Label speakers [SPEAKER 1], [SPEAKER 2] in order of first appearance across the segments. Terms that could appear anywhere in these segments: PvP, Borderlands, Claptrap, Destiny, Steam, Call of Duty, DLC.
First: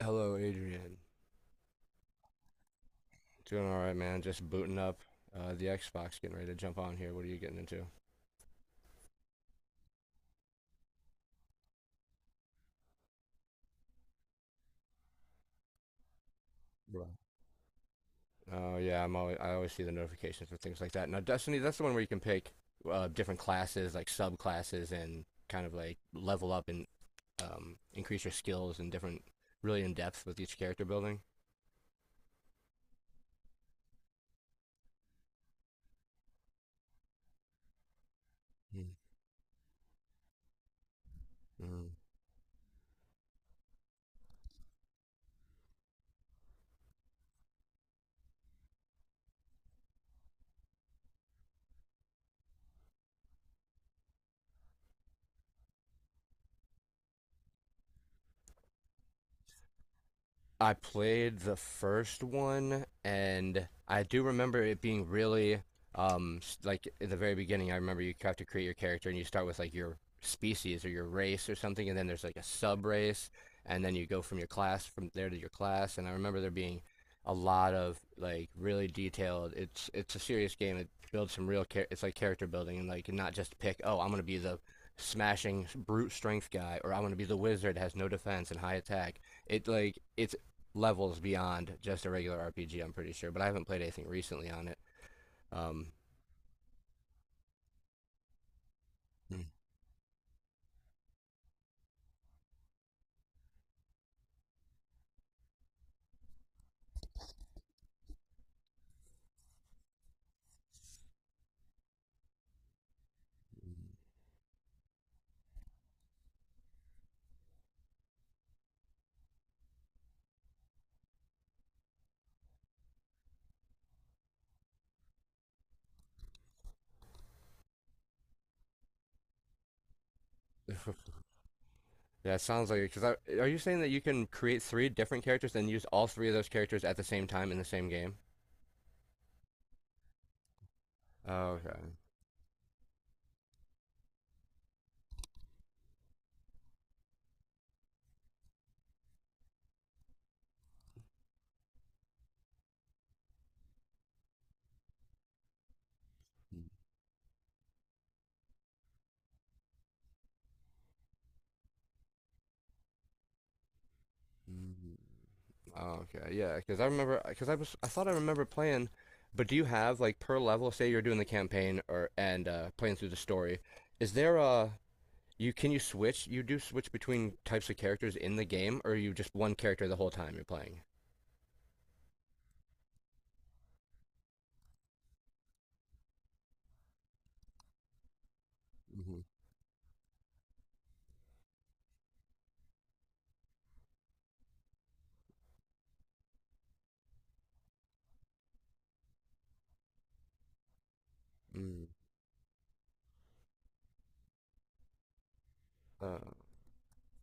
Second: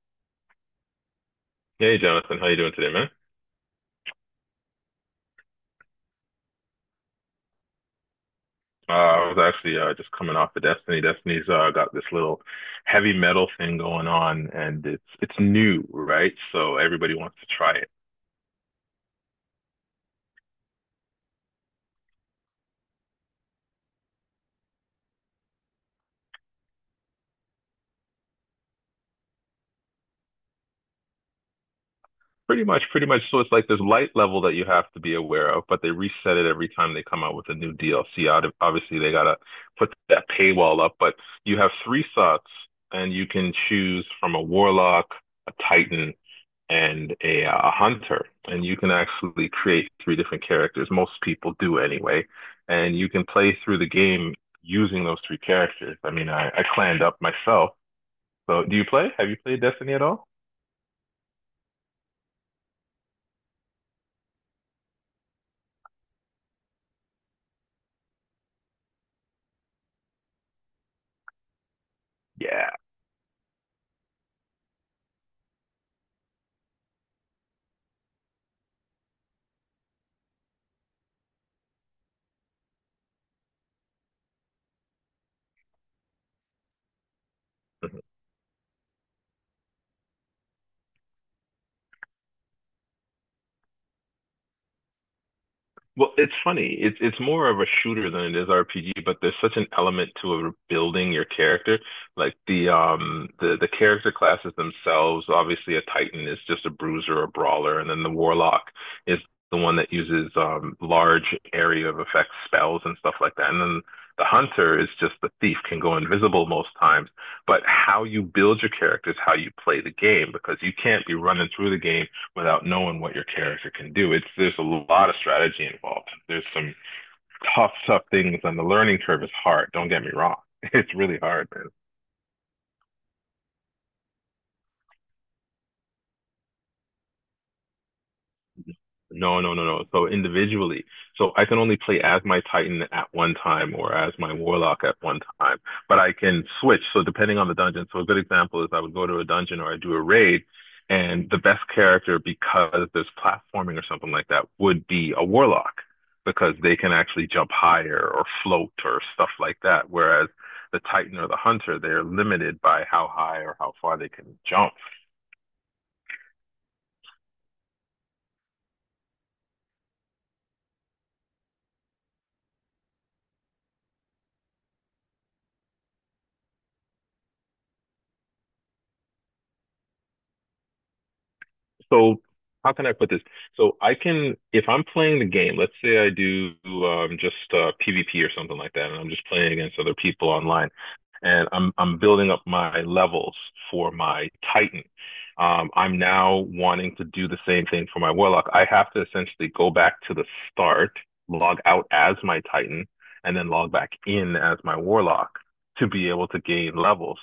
[SPEAKER 1] Hello, Adrian.
[SPEAKER 2] Hey, Jonathan, how you doing today, man?
[SPEAKER 1] Doing all right, man. Just booting up the Xbox, getting ready to jump on here. What are you getting into?
[SPEAKER 2] Uh, I was actually just coming off of Destiny. Destiny's got this little heavy metal thing going on, and it's new, right? So
[SPEAKER 1] Bro.
[SPEAKER 2] everybody wants to try it.
[SPEAKER 1] Oh yeah, I always see the notifications for things like that. Now, Destiny, that's the one where you can pick different classes, like subclasses, and kind of like level up and increase your skills and different, really in depth with each character building.
[SPEAKER 2] Pretty much, pretty much. So it's like this light level that you have to be aware of, but they reset it every time they come out with a new DLC. Out of,
[SPEAKER 1] Mm,
[SPEAKER 2] obviously they gotta put that paywall up, but you have
[SPEAKER 1] mm.
[SPEAKER 2] three slots, and you can choose from a warlock, a titan, and a hunter, and you can actually create three different characters. Most people do anyway, and you can play through the game using those three characters. I mean, I clanned up myself. So, do you play? Have you played Destiny at all?
[SPEAKER 1] I played the first one, and I do remember it being really like in the very beginning. I remember you have to create your character, and you start with like your species or your race or something, and then there's like a
[SPEAKER 2] Yeah.
[SPEAKER 1] sub race, and then you go from your class from there to your class. And I remember there being a lot of like really detailed. It's a serious game. It builds some real it's like character building, and like not just pick. Oh, I'm gonna be the smashing brute strength guy, or I'm gonna be the wizard has no defense and high attack it like it's levels beyond just a regular RPG. I'm pretty sure, but I haven't played anything recently on it. Um,
[SPEAKER 2] Well, it's funny. It's more of a shooter than it is RPG, but there's such an element to a building your character. Like the character classes themselves, obviously a Titan is just a bruiser or brawler, and then the Warlock is the one that uses large area of effect spells and stuff like that. And then the Hunter is just the thief, can go invisible most times. But how you build your character is how you play the game because you can't be running through the game without knowing what your character can do. It's there's a lot of strategy involved. There's some tough, tough things, and the learning curve is hard. Don't get me wrong; it's really hard, man.
[SPEAKER 1] that sounds like it. Because are you saying that you can create three different characters and use all three of those characters at the same time in the same game?
[SPEAKER 2] No, no, no, no. So individually. So I
[SPEAKER 1] Oh,
[SPEAKER 2] can only
[SPEAKER 1] okay.
[SPEAKER 2] play as my Titan at one time or as my Warlock at one time, but I can switch. So depending on the dungeon. So a good example is I would go to a dungeon or I do a raid and the best character because there's platforming or something like that would be a Warlock because they can actually jump higher or float or stuff like that. Whereas the Titan or the Hunter, they're limited by how high or how far they can jump.
[SPEAKER 1] Mm, Okay, yeah. Because I remember, because I thought I remember playing. But do you have like per level? Say you're doing the campaign or and playing through the story. Is there a you can you switch? You do switch between types of characters in the game, or are you just one character the whole time you're playing?
[SPEAKER 2] So how can I put this? So I can, if I'm playing the game, let's say I do just PvP or something like that, and I'm
[SPEAKER 1] Mm-hmm.
[SPEAKER 2] just playing against other people online, and I'm building up my levels for my Titan. I'm now wanting to do the same thing for my Warlock. I have to essentially go back to the start, log out
[SPEAKER 1] Mm.
[SPEAKER 2] as my Titan, and then log back in as my Warlock to be
[SPEAKER 1] Uh,
[SPEAKER 2] able to gain levels.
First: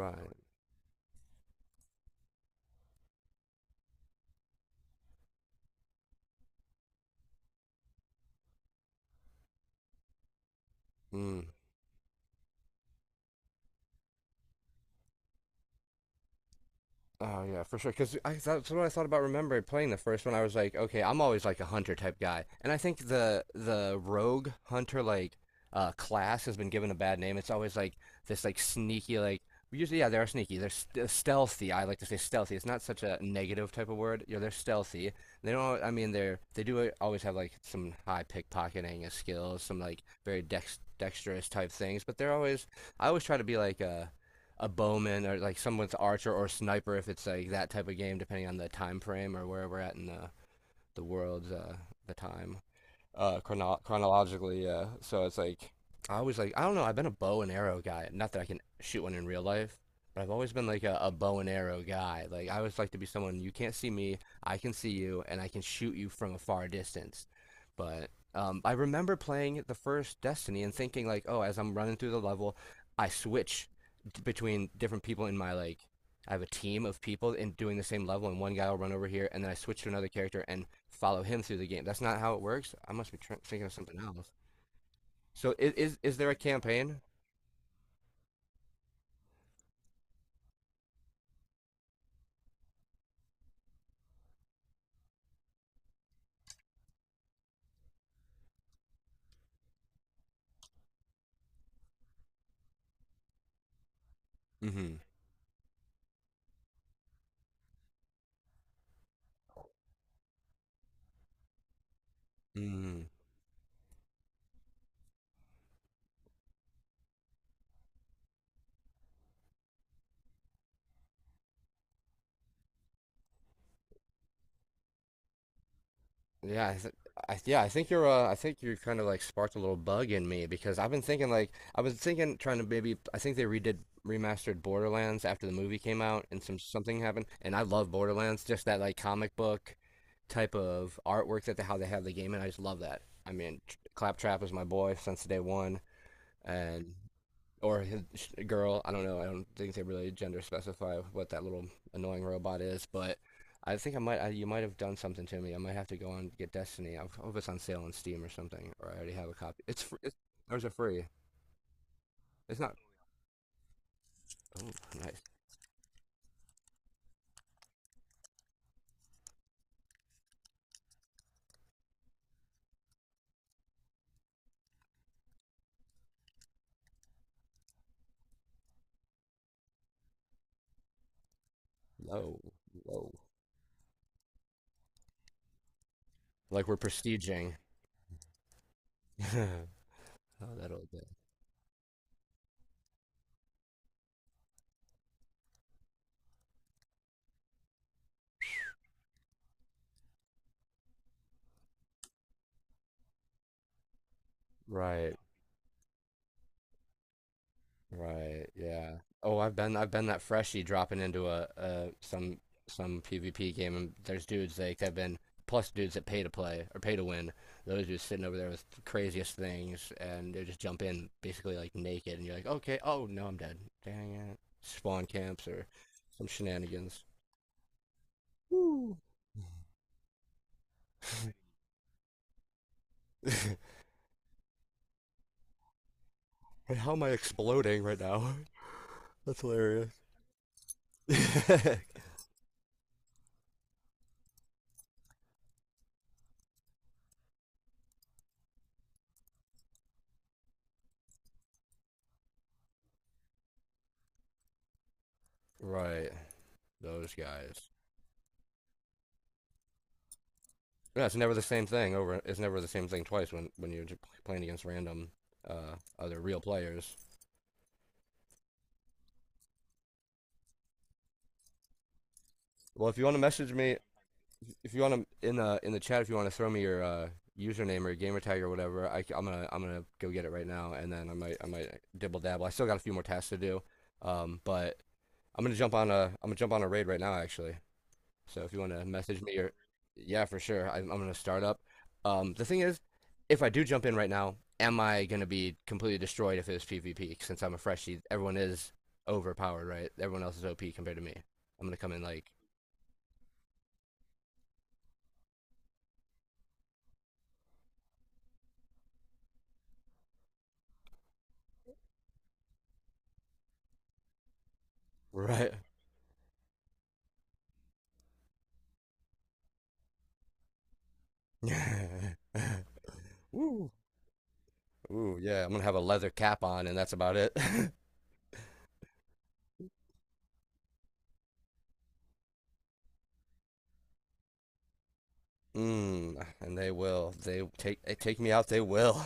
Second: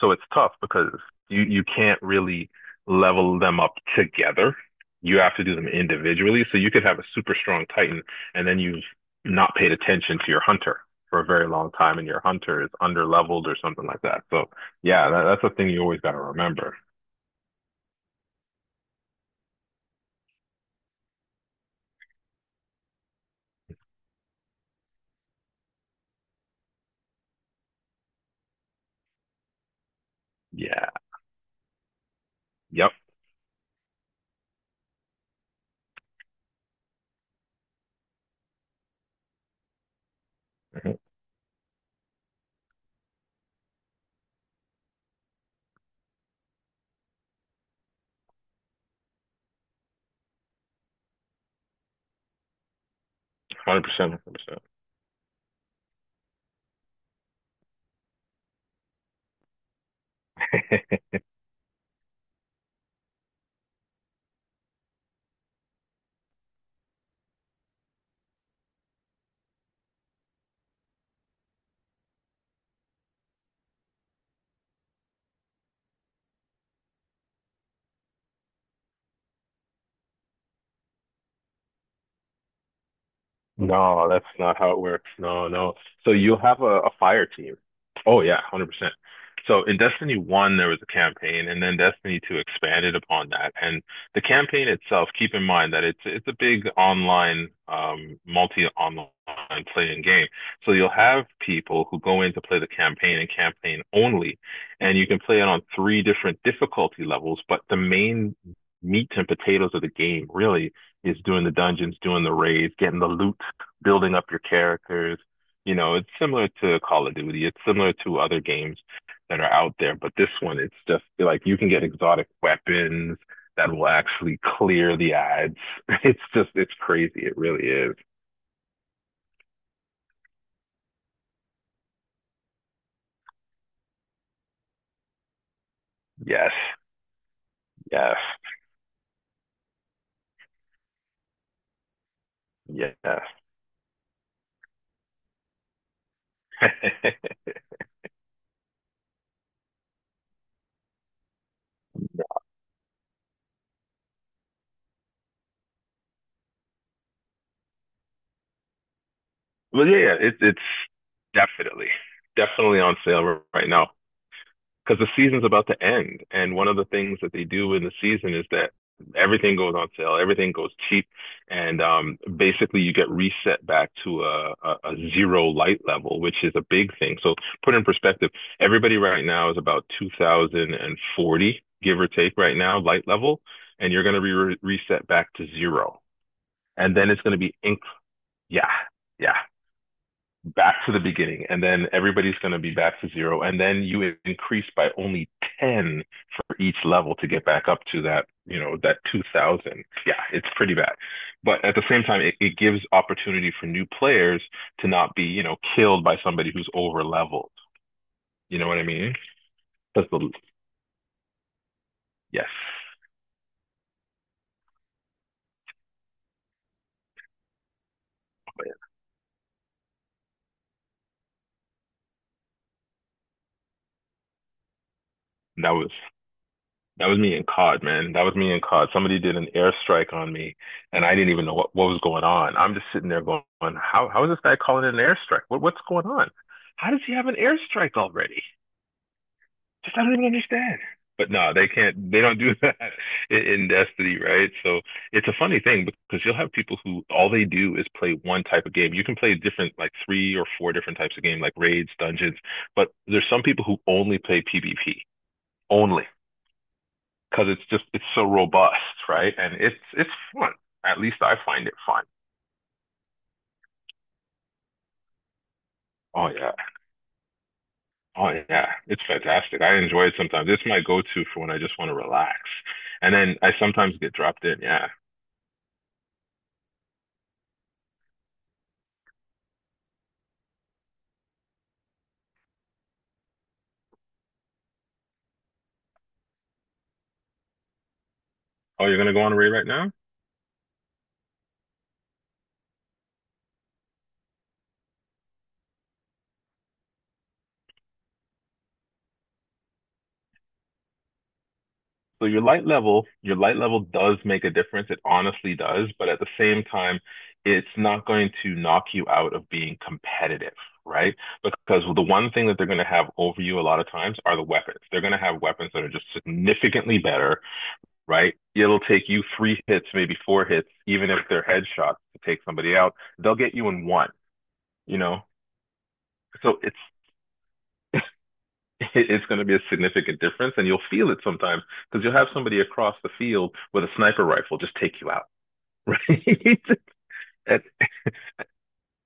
[SPEAKER 2] So it's tough because you can't really level them up together. You have to do them individually. So you could have a super strong Titan and then you've not paid attention to your hunter for a
[SPEAKER 1] Mm.
[SPEAKER 2] very long time and your hunter is under leveled or something like that. So yeah, that's a thing you always got to remember.
[SPEAKER 1] Oh yeah, for sure. Because I that's what I thought about. Remember playing the first one, I was like, okay, I'm always like a hunter type guy, and I think the rogue hunter like class has been given a bad name. It's always like this like sneaky like usually yeah they are sneaky. They're
[SPEAKER 2] Yeah.
[SPEAKER 1] st stealthy. I like to say stealthy. It's not
[SPEAKER 2] Yep.
[SPEAKER 1] such a negative type of word. You know, they're stealthy. They don't. I mean, they do always have like some high pickpocketing skills, some like very
[SPEAKER 2] 100%.
[SPEAKER 1] dexterous type things, but they're always. I always try to be like a bowman or like someone's archer or sniper if it's like that type of game, depending on the time frame or where we're at in the world's the time
[SPEAKER 2] 100%.
[SPEAKER 1] chronologically. Yeah, so it's like I always like I don't know. I've been a bow and arrow guy. Not that I can shoot one in real life, but I've always been like a bow and arrow guy. Like I always like to be someone you can't see me, I can see you, and I can shoot you from a far distance. But I remember playing the first Destiny and thinking like, oh, as I'm running through the level, I switch between different people in my like. I have a team of people and doing the same level, and one guy will run over here, and then I switch to another character, and follow him through the game. That's not how it works. I must be tr thinking of something
[SPEAKER 2] No, that's
[SPEAKER 1] else.
[SPEAKER 2] not how it works. No,
[SPEAKER 1] So
[SPEAKER 2] no. So
[SPEAKER 1] is there a
[SPEAKER 2] you have a
[SPEAKER 1] campaign?
[SPEAKER 2] fire team. Oh yeah, 100%. So in Destiny 1, there was a campaign, and then Destiny 2 expanded upon that. And the campaign itself, keep in mind that it's a big online, multi-online playing game. So you'll have people who go in to play the campaign and campaign only, and
[SPEAKER 1] Mm-hmm.
[SPEAKER 2] you can play it on three different difficulty levels, but the main meat and potatoes of the game really is doing the dungeons, doing the raids, getting
[SPEAKER 1] Mm-hmm.
[SPEAKER 2] the loot, building up your characters. You know, it's similar to Call of Duty. It's similar to other games that are out there, but this one, it's just like you can get exotic weapons that will actually clear the ads. It's just,
[SPEAKER 1] Yeah,
[SPEAKER 2] it's
[SPEAKER 1] I th
[SPEAKER 2] crazy. It
[SPEAKER 1] yeah,
[SPEAKER 2] really
[SPEAKER 1] I think
[SPEAKER 2] is.
[SPEAKER 1] you're I think you kind of like sparked a little bug in me because I've been thinking like I was thinking trying to maybe I think they redid remastered Borderlands after the movie came out and
[SPEAKER 2] Yes,
[SPEAKER 1] something happened and I love
[SPEAKER 2] yes,
[SPEAKER 1] Borderlands just that like comic book type of artwork that they, how they have the game and I just love that.
[SPEAKER 2] yes.
[SPEAKER 1] I mean, Claptrap is my boy since day one and or his girl. I don't know. I don't think they really gender specify what that little annoying robot is, but I think I might. You might have done something to me. I might have to go and get Destiny. I hope it's on sale on Steam or something, or I already have a copy. It's
[SPEAKER 2] Well, yeah,
[SPEAKER 1] free. It's,
[SPEAKER 2] yeah, it's
[SPEAKER 1] There's
[SPEAKER 2] it's
[SPEAKER 1] a free?
[SPEAKER 2] definitely,
[SPEAKER 1] It's not.
[SPEAKER 2] definitely on sale right now.
[SPEAKER 1] Oh,
[SPEAKER 2] Because the
[SPEAKER 1] nice.
[SPEAKER 2] season's about to end. And one of the things that they do in the season is that everything goes on sale, everything goes cheap, and basically you get reset back to a zero light level, which is a big thing. So put in perspective, everybody right now is about 2040, give or take,
[SPEAKER 1] Low,
[SPEAKER 2] right now light
[SPEAKER 1] low.
[SPEAKER 2] level, and you're going to be reset back to zero,
[SPEAKER 1] Like we're
[SPEAKER 2] and then it's going to be
[SPEAKER 1] prestiging.
[SPEAKER 2] yeah, yeah
[SPEAKER 1] oh, that
[SPEAKER 2] back
[SPEAKER 1] old
[SPEAKER 2] to the
[SPEAKER 1] bit.
[SPEAKER 2] beginning, and then everybody's going to be back to zero, and then you increase by only 10 for each level to get back up to that, you know, that 2000. Yeah, it's pretty bad. But at the same time, it gives opportunity for new players to not
[SPEAKER 1] Right.
[SPEAKER 2] be, you know, killed by somebody who's over leveled.
[SPEAKER 1] Right,
[SPEAKER 2] You know what I
[SPEAKER 1] yeah.
[SPEAKER 2] mean?
[SPEAKER 1] Oh, I've been
[SPEAKER 2] That's
[SPEAKER 1] that
[SPEAKER 2] the,
[SPEAKER 1] freshie dropping into a
[SPEAKER 2] yes.
[SPEAKER 1] some PvP game and there's dudes like that have been plus dudes that pay to play or pay to win. Those dudes sitting over there with the craziest things and they just jump in basically like naked and you're like, "Okay, oh no, I'm dead." Dang it. Spawn camps or
[SPEAKER 2] That was
[SPEAKER 1] some shenanigans.
[SPEAKER 2] That was me in COD, man. That was me in COD.
[SPEAKER 1] Woo.
[SPEAKER 2] Somebody did an airstrike on me, and I didn't even know what was going on. I'm just sitting there going, how is this guy calling it an airstrike? What's going on?
[SPEAKER 1] And
[SPEAKER 2] How
[SPEAKER 1] how
[SPEAKER 2] does
[SPEAKER 1] am I
[SPEAKER 2] he have an
[SPEAKER 1] exploding
[SPEAKER 2] airstrike
[SPEAKER 1] right now?
[SPEAKER 2] already?
[SPEAKER 1] That's hilarious.
[SPEAKER 2] Just I don't even understand. But no, they can't. They don't do that in Destiny, right? So it's a funny thing because you'll have people who all they do is play one type of game. You can play different, like three or four different types of game, like raids, dungeons. But there's some people who only play PvP, only
[SPEAKER 1] Right. Those
[SPEAKER 2] because it's
[SPEAKER 1] guys.
[SPEAKER 2] just it's so robust, right? And it's fun. At
[SPEAKER 1] No, it's
[SPEAKER 2] least
[SPEAKER 1] never
[SPEAKER 2] I
[SPEAKER 1] the same
[SPEAKER 2] find it
[SPEAKER 1] thing
[SPEAKER 2] fun.
[SPEAKER 1] over. It's never the same thing twice when you're playing against random other
[SPEAKER 2] Oh
[SPEAKER 1] real
[SPEAKER 2] yeah,
[SPEAKER 1] players.
[SPEAKER 2] oh yeah, it's fantastic. I enjoy it sometimes. It's my go-to for when I just want to relax.
[SPEAKER 1] Well, if you
[SPEAKER 2] And
[SPEAKER 1] want to
[SPEAKER 2] then I
[SPEAKER 1] message me,
[SPEAKER 2] sometimes get dropped in.
[SPEAKER 1] if you
[SPEAKER 2] Yeah.
[SPEAKER 1] want to in the chat, if you want to throw me your username or your gamer tag or whatever, I'm gonna go get it right now, and then I might dibble dabble. I still got a few more tasks to do, but I'm gonna jump on a raid right now actually. So if you want to
[SPEAKER 2] Oh, you're gonna go
[SPEAKER 1] message
[SPEAKER 2] on
[SPEAKER 1] me
[SPEAKER 2] a raid
[SPEAKER 1] or
[SPEAKER 2] right now?
[SPEAKER 1] yeah, for sure, I'm gonna start up. The thing is, if I do jump in right now, am I gonna be completely destroyed if it's PvP? Since I'm a freshie, everyone is overpowered, right? Everyone else is OP compared to me. I'm gonna come in like
[SPEAKER 2] So your light level does make a difference. It honestly does, but at the same time, it's not going to knock you out of being competitive, right? Because the one thing that they're going to have over you a lot of times are the weapons. They're going to have
[SPEAKER 1] right.
[SPEAKER 2] weapons that are just significantly better, right? It'll take you three hits, maybe four hits, even if they're headshots to take somebody out. They'll get you
[SPEAKER 1] Woo.
[SPEAKER 2] in one, you
[SPEAKER 1] Ooh,
[SPEAKER 2] know?
[SPEAKER 1] yeah, I'm gonna have a leather cap
[SPEAKER 2] So
[SPEAKER 1] on,
[SPEAKER 2] it's
[SPEAKER 1] and that's about it.
[SPEAKER 2] it's going to be a significant difference, and you'll feel it sometimes because you'll have somebody across the field with a sniper rifle just take you out,
[SPEAKER 1] Mm,
[SPEAKER 2] right?
[SPEAKER 1] and they will.
[SPEAKER 2] And
[SPEAKER 1] They take me out. They will.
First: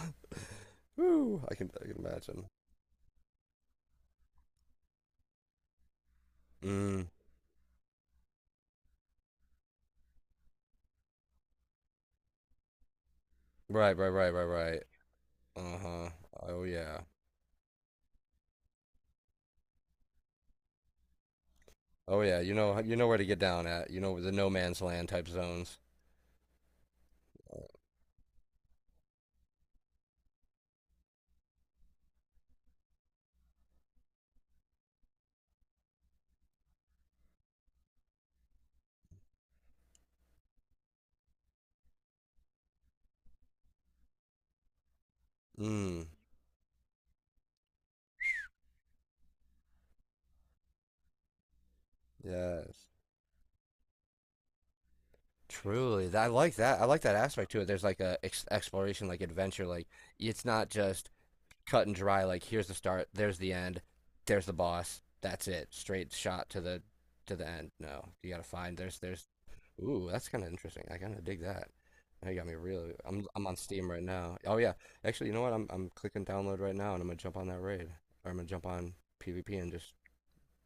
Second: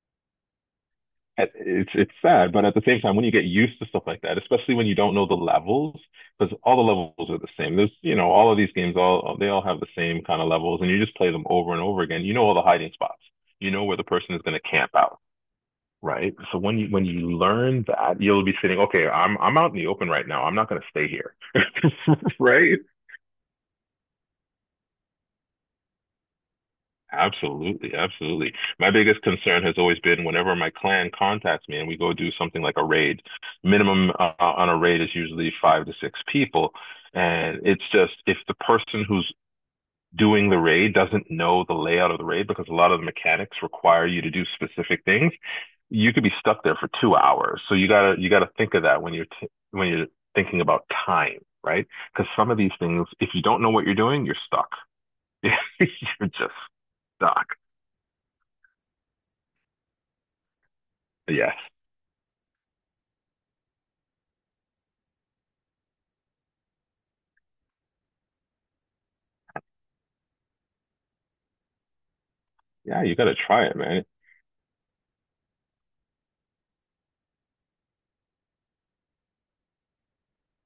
[SPEAKER 1] Woo, I
[SPEAKER 2] it's
[SPEAKER 1] can
[SPEAKER 2] it's
[SPEAKER 1] imagine.
[SPEAKER 2] sad, but at the same time, when you get used to stuff like that, especially when you don't know the levels, because all the
[SPEAKER 1] Mm,
[SPEAKER 2] levels are the same. There's, you know, all of these games, all they all have the same kind of levels, and you just play them over and over again. You know all the hiding spots. You know
[SPEAKER 1] right,
[SPEAKER 2] where the
[SPEAKER 1] right, right,
[SPEAKER 2] person is
[SPEAKER 1] right,
[SPEAKER 2] going to
[SPEAKER 1] right.
[SPEAKER 2] camp out,
[SPEAKER 1] Uh-huh.
[SPEAKER 2] right? So
[SPEAKER 1] Oh
[SPEAKER 2] when you
[SPEAKER 1] yeah.
[SPEAKER 2] when you learn that, you'll be sitting, okay, I'm out in the open right now. I'm not going to stay here,
[SPEAKER 1] Oh yeah.
[SPEAKER 2] right?
[SPEAKER 1] You know where to get down at. You know the no man's land type zones.
[SPEAKER 2] Absolutely, absolutely. My biggest concern has always been whenever my clan contacts me and we go do something like a raid, minimum on a raid is usually five to six people. And it's just if the person who's doing the raid doesn't know the layout of the raid, because a lot of the mechanics require you to do specific things,
[SPEAKER 1] Mm.
[SPEAKER 2] you could be stuck there for 2 hours. So you gotta think of that when you're t when you're thinking about time, right? Because some of these
[SPEAKER 1] Yes.
[SPEAKER 2] things, if you don't know what you're doing, you're stuck. You're
[SPEAKER 1] Truly. I
[SPEAKER 2] just
[SPEAKER 1] like that. I like that
[SPEAKER 2] stuck.
[SPEAKER 1] aspect to it. There's like a ex exploration, like adventure. Like it's not just
[SPEAKER 2] Yes.
[SPEAKER 1] cut and dry. Like here's the start. There's the end. There's the boss. That's it. Straight shot to the end. No, you gotta find. There's Ooh, that's kind of interesting. I kind of dig that. Now you got me really.
[SPEAKER 2] Yeah, you gotta
[SPEAKER 1] I'm on
[SPEAKER 2] try it,
[SPEAKER 1] Steam right
[SPEAKER 2] man.
[SPEAKER 1] now. Oh yeah, actually, you know what? I'm clicking download right now, and I'm gonna jump on that raid, or I'm gonna jump on PvP and just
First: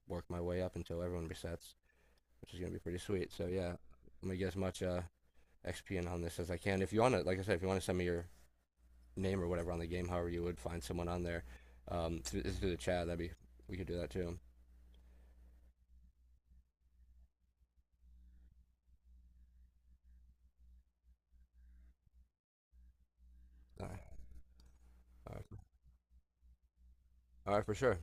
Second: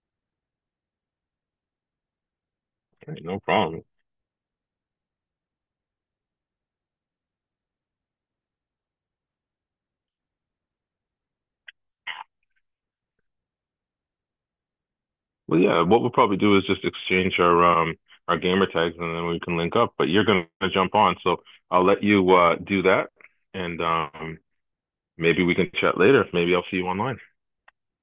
[SPEAKER 1] work my way up until everyone resets, which is gonna be pretty
[SPEAKER 2] Ain't
[SPEAKER 1] sweet.
[SPEAKER 2] no
[SPEAKER 1] So yeah,
[SPEAKER 2] problem.
[SPEAKER 1] I'm gonna get as much XP in on this as I can. If you wanna, like I said, if you wanna send me your name or whatever on the game, however you would find someone on there, through the chat, that'd be we could do that too.
[SPEAKER 2] Well, yeah, what we'll probably do is just exchange our gamer tags and then we can link up. But you're gonna jump on, so I'll let you do that and
[SPEAKER 1] All right, all
[SPEAKER 2] maybe
[SPEAKER 1] right,
[SPEAKER 2] we can chat later. Maybe I'll see you online.
[SPEAKER 1] all right for sure.